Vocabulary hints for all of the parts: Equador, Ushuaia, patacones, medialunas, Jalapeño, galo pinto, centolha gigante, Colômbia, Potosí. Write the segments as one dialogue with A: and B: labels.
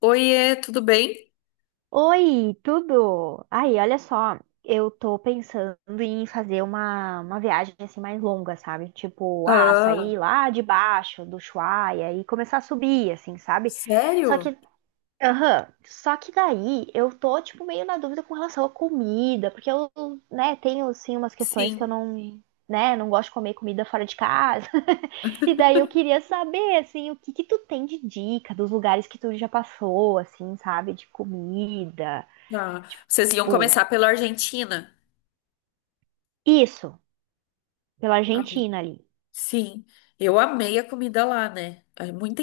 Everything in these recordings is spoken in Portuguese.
A: Oiê, tudo bem?
B: Oi, tudo? Aí, olha só, eu tô pensando em fazer uma viagem assim mais longa, sabe? Tipo,
A: Ah,
B: sair lá de baixo do Ushuaia e começar a subir, assim, sabe? Só
A: sério?
B: que, aham, só que daí eu tô, tipo, meio na dúvida com relação à comida, porque eu, né, tenho, assim, umas questões que eu
A: Sim.
B: não, né, não gosto de comer comida fora de casa. E daí eu queria saber, assim, o que que tu tem de dica dos lugares que tu já passou, assim, sabe? De comida.
A: Ah, vocês iam
B: Tipo,
A: começar pela Argentina?
B: isso, pela
A: Ai,
B: Argentina ali.
A: sim. Eu amei a comida lá, né? É muita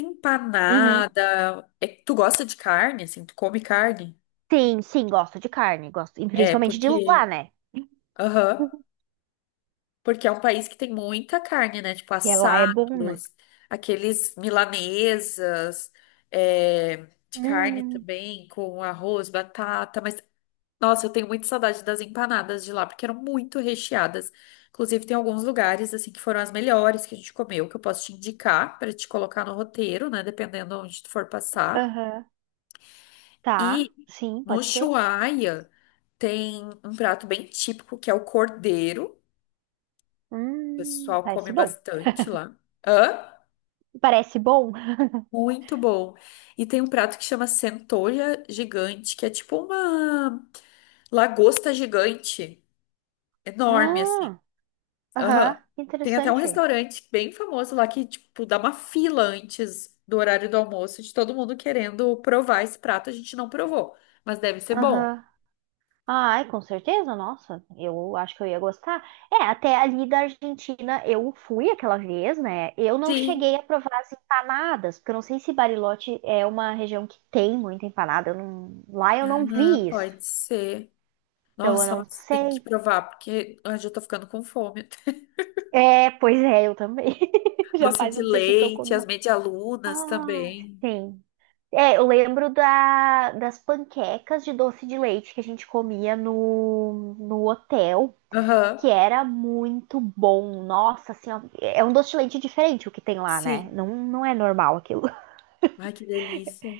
B: Uhum.
A: empanada. É, tu gosta de carne, assim? Tu come carne?
B: Sim, sim, gosto de carne, gosto, e
A: É,
B: principalmente de lá,
A: porque...
B: né?
A: Aham. Porque é um país que tem muita carne, né? Tipo,
B: Que é lá é bom, né?
A: assados, aqueles milanesas, é, de carne
B: Hum,
A: também, com arroz, batata, mas... Nossa, eu tenho muita saudade das empanadas de lá, porque eram muito recheadas. Inclusive, tem alguns lugares, assim, que foram as melhores que a gente comeu, que eu posso te indicar para te colocar no roteiro, né? Dependendo onde tu for passar.
B: aham. Tá,
A: E
B: sim,
A: no
B: pode ser.
A: Ushuaia tem um prato bem típico, que é o cordeiro. O pessoal come
B: Parece bom.
A: bastante lá. Hã?
B: Parece bom?
A: Muito bom. E tem um prato que chama centolha gigante, que é tipo uma lagosta gigante, enorme, assim.
B: ah,
A: Aham.
B: Aham,
A: Tem até um
B: interessante.
A: restaurante bem famoso lá que, tipo, dá uma fila antes do horário do almoço de todo mundo querendo provar esse prato. A gente não provou, mas deve ser bom.
B: Aham. Ai, com certeza, nossa, eu acho que eu ia gostar. É, até ali da Argentina eu fui aquela vez, né? Eu não
A: Sim.
B: cheguei a provar as empanadas, porque eu não sei se Bariloche é uma região que tem muita empanada. Eu não- Lá eu não
A: Ah,
B: vi isso,
A: pode ser.
B: então eu
A: Nossa,
B: não
A: mas tem que
B: sei.
A: provar, porque eu já tô ficando com fome.
B: É, pois é, eu também. Já
A: Doce
B: faz
A: de
B: um tempinho que eu
A: leite, as
B: comi.
A: medialunas
B: Ai,
A: também.
B: sim. É, eu lembro das panquecas de doce de leite que a gente comia no hotel,
A: Aham.
B: que era muito bom. Nossa senhora, é um doce de leite diferente o que tem lá, né?
A: Sim.
B: Não, não é normal aquilo.
A: Ai, que delícia.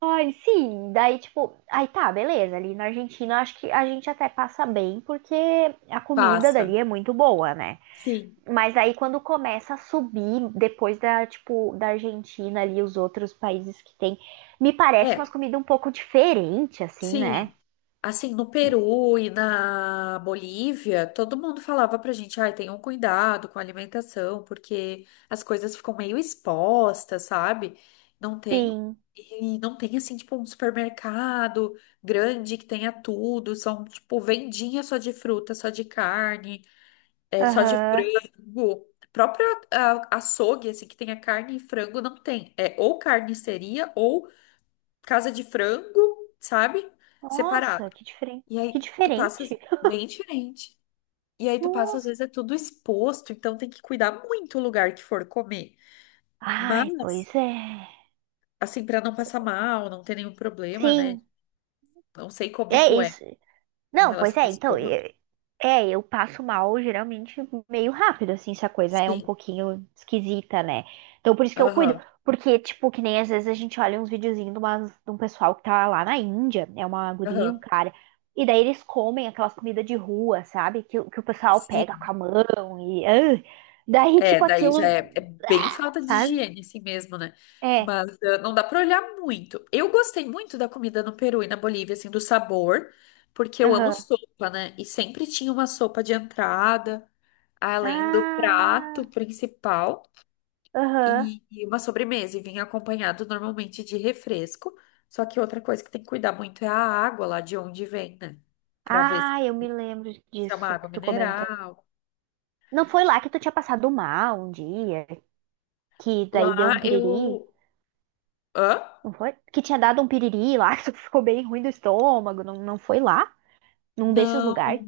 B: Ai, sim, daí tipo, aí tá, beleza, ali na Argentina acho que a gente até passa bem porque a comida
A: Passa.
B: dali é muito boa, né?
A: Sim.
B: Mas aí quando começa a subir depois da, tipo, da Argentina ali os outros países que tem, me parece umas
A: É.
B: comidas um pouco diferente assim, né?
A: Sim, assim, no Peru e na Bolívia, todo mundo falava pra gente, ai, tenham cuidado com a alimentação, porque as coisas ficam meio expostas, sabe? Não tem,
B: Sim.
A: e não tem, assim, tipo, um supermercado grande que tenha tudo, são, tipo, vendinha só de fruta, só de carne, é, só de
B: Aham.
A: frango. Próprio açougue, assim, que tenha carne e frango, não tem. É ou carniceria ou casa de frango, sabe? Separado.
B: Nossa, que diferente.
A: E
B: Que
A: aí tu passa
B: diferente.
A: bem diferente. E aí tu passa, às
B: Nossa.
A: vezes, é tudo exposto, então tem que cuidar muito o lugar que for comer.
B: Ai,
A: Mas,
B: pois é.
A: assim, pra não passar mal, não ter nenhum problema, né?
B: Sim,
A: Não sei como
B: é
A: tu é
B: isso.
A: em
B: Não, pois
A: relação ao
B: é, então,
A: estômago.
B: eu, eu passo mal geralmente meio rápido, assim, se a coisa é um
A: Sim,
B: pouquinho esquisita, né? Então, por isso que eu cuido.
A: aham,
B: Porque, tipo, que nem às vezes a gente olha uns videozinhos de um pessoal que tá lá na Índia, é uma guria, e um
A: aham.
B: cara, e daí eles comem aquelas comidas de rua, sabe? Que o pessoal pega
A: Sim,
B: com a mão e. Daí,
A: é,
B: tipo,
A: daí já
B: aquilo.
A: é, é bem falta de
B: Sabe?
A: higiene, assim mesmo, né?
B: É,
A: Mas não dá pra olhar muito. Eu gostei muito da comida no Peru e na Bolívia, assim, do sabor, porque eu amo
B: aham.
A: sopa, né? E sempre tinha uma sopa de entrada, além do
B: Ah,
A: prato principal
B: aham.
A: e, uma sobremesa, e vinha acompanhado normalmente de refresco. Só que outra coisa que tem que cuidar muito é a água lá de onde vem, né? Pra ver se
B: Ah, eu me lembro
A: é uma
B: disso
A: água
B: que tu comentou.
A: mineral.
B: Não foi lá que tu tinha passado mal um dia, que daí deu
A: Lá
B: um piriri?
A: eu... Hã?
B: Não foi? Que tinha dado um piriri lá, que tu ficou bem ruim do estômago. Não, não foi lá? Num desses
A: Não,
B: lugares?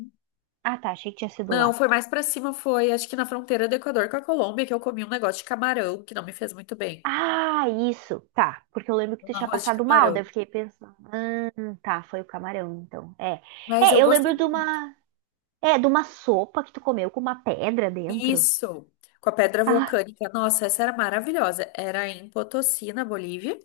B: Ah, tá. Achei que tinha sido
A: não,
B: lá.
A: foi mais pra cima, foi acho que na fronteira do Equador com a Colômbia que eu comi um negócio de camarão que não me fez muito bem.
B: Ah, isso. Tá. Porque eu lembro que
A: Um
B: tu tinha
A: arroz de
B: passado mal. Daí
A: camarão.
B: eu fiquei pensando. Tá. Foi o camarão, então. É.
A: Mas
B: É,
A: eu
B: eu
A: gostei
B: lembro de
A: muito.
B: uma. É, de uma sopa que tu comeu com uma pedra dentro.
A: Isso, com a pedra
B: Ah,
A: vulcânica. Nossa, essa era maravilhosa. Era em Potosí, na Bolívia.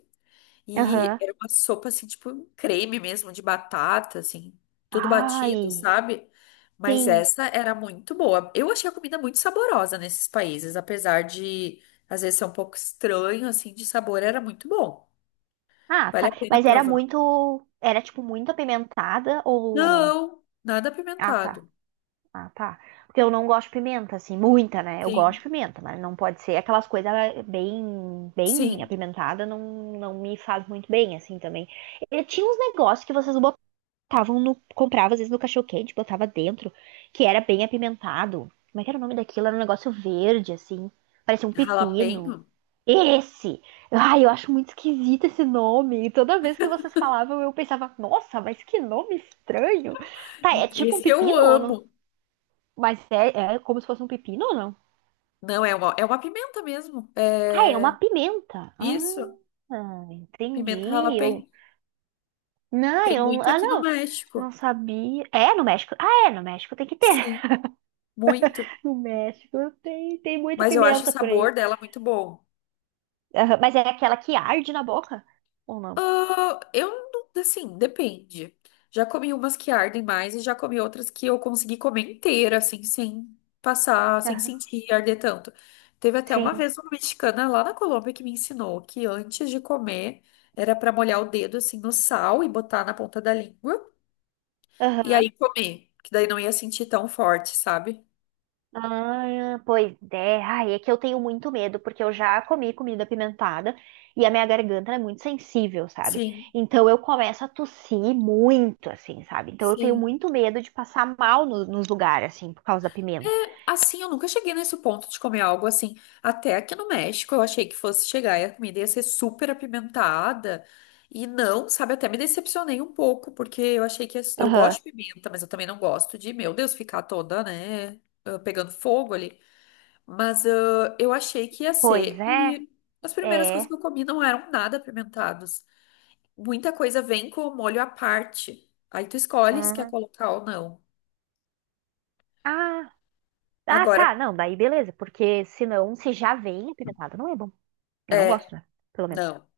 A: E
B: aham.
A: era uma sopa, assim, tipo um creme mesmo, de batata, assim, tudo batido,
B: Ai.
A: sabe? Mas
B: Sim.
A: essa era muito boa. Eu achei a comida muito saborosa nesses países, apesar de às vezes ser um pouco estranho, assim, de sabor, era muito bom.
B: Ah,
A: Vale
B: tá.
A: a pena
B: Mas era
A: provar.
B: muito. Era, tipo, muito apimentada ou não?
A: Não, nada
B: Ah, tá.
A: apimentado.
B: Ah, tá. Porque eu não gosto de pimenta, assim, muita, né? Eu gosto de
A: Sim,
B: pimenta, mas não pode ser aquelas coisas bem, bem
A: sim.
B: apimentada, não, não me faz muito bem, assim, também. E tinha uns negócios que vocês botavam no. Comprava, às vezes, no cachorro-quente, botava dentro, que era bem apimentado. Como é que era o nome daquilo? Era um negócio verde, assim. Parecia um
A: Jalapeño?
B: pepino. Esse! Ai, eu acho muito esquisito esse nome. E toda vez que vocês falavam, eu pensava, nossa, mas que nome estranho. Tá, é tipo um
A: Esse eu
B: pepino ou não?
A: amo.
B: Mas é como se fosse um pepino ou não?
A: Não, é uma pimenta mesmo.
B: Ah, é uma
A: É
B: pimenta.
A: isso,
B: Ah,
A: pimenta
B: entendi.
A: jalapeño.
B: Eu. Não,
A: Tem
B: eu.
A: muito
B: Ah,
A: aqui no
B: não.
A: México.
B: Não sabia. É, no México. Ah, é, no México tem que ter.
A: Sim, muito.
B: No México tem, muita
A: Mas eu acho o
B: pimenta por aí.
A: sabor dela muito bom.
B: Aham, mas é aquela que arde na boca? Ou não?
A: Ah, eu, assim, depende. Já comi umas que ardem mais e já comi outras que eu consegui comer inteira, assim, sem passar, sem
B: Aham,
A: sentir arder tanto. Teve até uma
B: sim.
A: vez uma mexicana lá na Colômbia que me ensinou que antes de comer era pra molhar o dedo, assim, no sal e botar na ponta da língua e
B: Aham.
A: aí comer, que daí não ia sentir tão forte, sabe?
B: Ah, pois é. Ai, é que eu tenho muito medo, porque eu já comi comida apimentada e a minha garganta é muito sensível, sabe?
A: Sim,
B: Então eu começo a tossir muito, assim, sabe? Então eu tenho
A: sim.
B: muito medo de passar mal nos lugares, assim, por causa da pimenta.
A: Assim, eu nunca cheguei nesse ponto de comer algo assim. Até aqui no México, eu achei que fosse chegar e a comida ia ser super apimentada. E não, sabe? Até me decepcionei um pouco, porque eu achei que eu
B: Aham.
A: gosto de pimenta, mas eu também não gosto de, meu Deus, ficar toda, né? Pegando fogo ali. Mas eu achei que ia
B: Pois
A: ser.
B: é,
A: E as primeiras coisas
B: é.
A: que eu comi não eram nada apimentadas. Muita coisa vem com o molho à parte. Aí tu escolhe se quer
B: Hum.
A: colocar ou não.
B: Ah, ah,
A: Agora,
B: tá. Não, daí beleza, porque senão, se já vem apimentada, não é bom. Eu não
A: é,
B: gosto, né? Pelo menos.
A: não.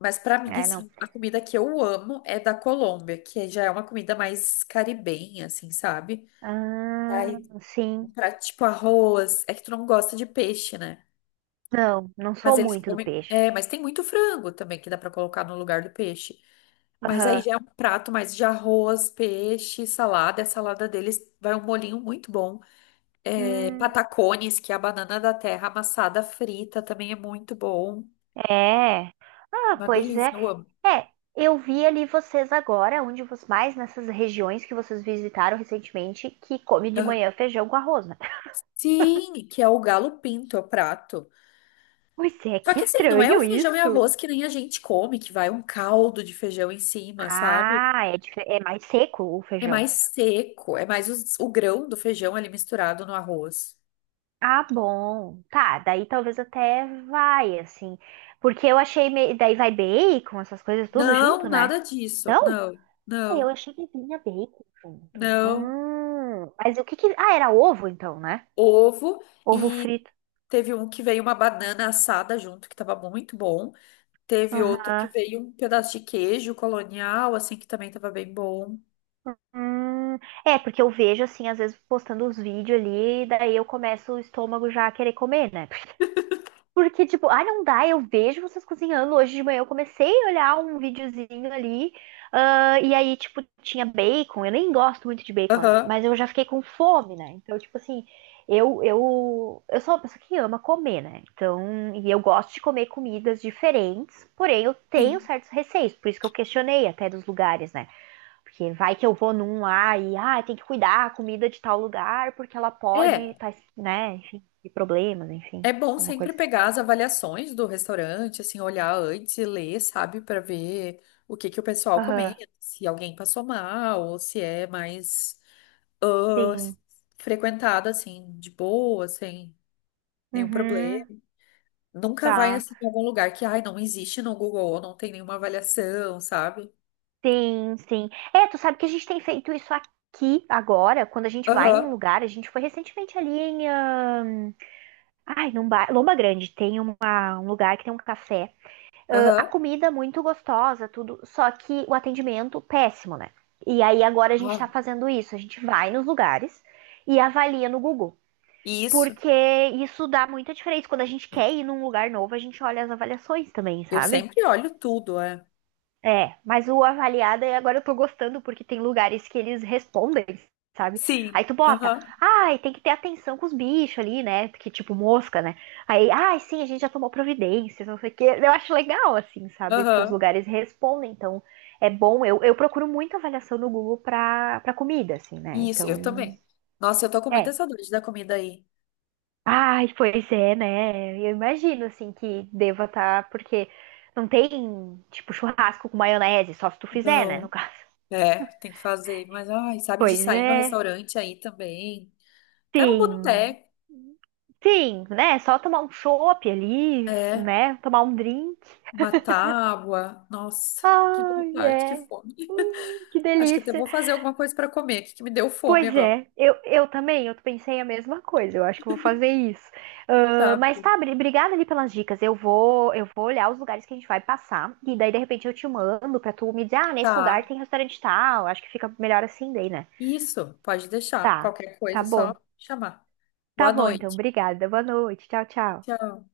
A: Mas pra mim,
B: É, não.
A: assim, a comida que eu amo é da Colômbia, que já é uma comida mais caribenha, assim, sabe?
B: Ah,
A: Aí, um
B: sim.
A: prato tipo arroz. É que tu não gosta de peixe, né?
B: Não, não
A: Mas
B: sou
A: eles
B: muito do
A: comem.
B: peixe.
A: É, mas tem muito frango também que dá pra colocar no lugar do peixe. Mas aí
B: Aham.
A: já é um prato mais de arroz, peixe, salada. E a salada deles vai um molinho muito bom. É,
B: Hum,
A: patacones, que é a banana da terra amassada frita, também é muito bom.
B: é. Ah,
A: Uma
B: pois
A: delícia,
B: é.
A: eu amo.
B: É, eu vi ali vocês agora, onde vocês mais nessas regiões que vocês visitaram recentemente, que come de
A: Aham.
B: manhã feijão com arroz, né?
A: Sim, que é o galo pinto, é o prato.
B: Pois é,
A: Só
B: que
A: que assim, não é o
B: estranho
A: feijão e
B: isso.
A: arroz que nem a gente come, que vai um caldo de feijão em cima, sabe?
B: Ah, é, é mais seco o
A: É
B: feijão.
A: mais seco, é mais o grão do feijão ali misturado no arroz.
B: Ah, bom. Tá, daí talvez até vai, assim. Porque eu achei. Daí vai bacon, essas coisas tudo
A: Não,
B: junto, né?
A: nada disso.
B: Não?
A: Não, não,
B: Eu achei que vinha bacon junto.
A: não.
B: Mas o que que. Ah, era ovo então, né?
A: Ovo
B: Ovo
A: e
B: frito.
A: teve um que veio uma banana assada junto, que tava muito bom. Teve outro que
B: Aham.
A: veio um pedaço de queijo colonial, assim, que também tava bem bom.
B: Hum, é, porque eu vejo, assim, às vezes postando os vídeos ali, e daí eu começo o estômago já a querer comer, né? Porque, tipo, não dá, eu vejo vocês cozinhando. Hoje de manhã eu comecei a olhar um videozinho ali, e aí, tipo, tinha bacon. Eu nem gosto muito de bacon, né?
A: Aham.
B: Mas eu já fiquei com fome, né? Então, tipo assim, eu sou uma pessoa que ama comer, né? Então, e eu gosto de comer comidas diferentes, porém eu tenho
A: Sim.
B: certos receios, por isso que eu questionei até dos lugares, né? Porque vai que eu vou num lá e, tem que cuidar a comida de tal lugar, porque ela pode
A: É,
B: estar né, enfim, de problemas, enfim,
A: é bom
B: alguma
A: sempre
B: coisa.
A: pegar as avaliações do restaurante, assim, olhar antes e ler, sabe, para ver o que que o pessoal
B: Aham,
A: comenta, se alguém passou mal ou se é mais ah,
B: sim.
A: frequentada, assim, de boa, sem nenhum problema.
B: Uhum,
A: Nunca vai,
B: tá.
A: assim, em algum lugar que, ai, não existe no Google, ou não tem nenhuma avaliação, sabe?
B: Sim, sim. É, tu sabe que a gente tem feito isso aqui agora, quando a gente vai num
A: Aham,
B: lugar, a gente foi recentemente ali em, ai, num bar, Lomba Grande, tem um lugar que tem um café. A
A: aham,
B: comida muito gostosa, tudo, só que o atendimento péssimo, né? E aí agora a gente
A: ah,
B: tá fazendo isso, a gente vai nos lugares e avalia no Google,
A: isso.
B: porque isso dá muita diferença. Quando a gente quer ir num lugar novo, a gente olha as avaliações também,
A: Eu
B: sabe?
A: sempre olho tudo, é.
B: É, mas o avaliada, e agora eu tô gostando, porque tem lugares que eles respondem, sabe? Aí
A: Sim,
B: tu bota,
A: aham,
B: ai, tem que ter atenção com os bichos ali, né? Que tipo mosca, né? Aí, ai, sim, a gente já tomou providências, não sei o quê. Eu acho legal, assim, sabe? Que os
A: aham,
B: lugares respondem, então é bom. Eu procuro muito avaliação no Google pra comida, assim, né?
A: isso, eu
B: Então,
A: também. Nossa, eu tô com muita
B: é.
A: saudade da comida aí.
B: Ai, pois é, né? Eu imagino, assim, que deva estar, porque não tem, tipo, churrasco com maionese, só se tu fizer, né? No
A: Não,
B: caso.
A: é, tem que fazer. Mas, ai, sabe, de
B: Pois
A: sair no
B: é,
A: restaurante aí também. Até no
B: sim,
A: boteco.
B: sim, né? Só tomar um chopp ali,
A: É,
B: né? Tomar um drink.
A: uma tábua. Nossa, que
B: Ai,
A: vontade, que
B: é.
A: fome.
B: Que
A: Acho que até
B: delícia.
A: vou fazer alguma coisa para comer, que me deu fome
B: Pois
A: agora.
B: é, eu também, eu pensei a mesma coisa. Eu acho que eu vou fazer isso.
A: Tá,
B: Ah, mas
A: bom.
B: tá, obrigada ali pelas dicas. Eu vou olhar os lugares que a gente vai passar e daí de repente eu te mando pra tu me dizer, nesse lugar
A: Tá.
B: tem restaurante tal. Acho que fica melhor assim daí, né?
A: Isso, pode deixar.
B: Tá,
A: Qualquer coisa,
B: tá
A: é só
B: bom.
A: chamar.
B: Tá
A: Boa
B: bom, então.
A: noite.
B: Obrigada. Boa noite. Tchau, tchau.
A: Tchau.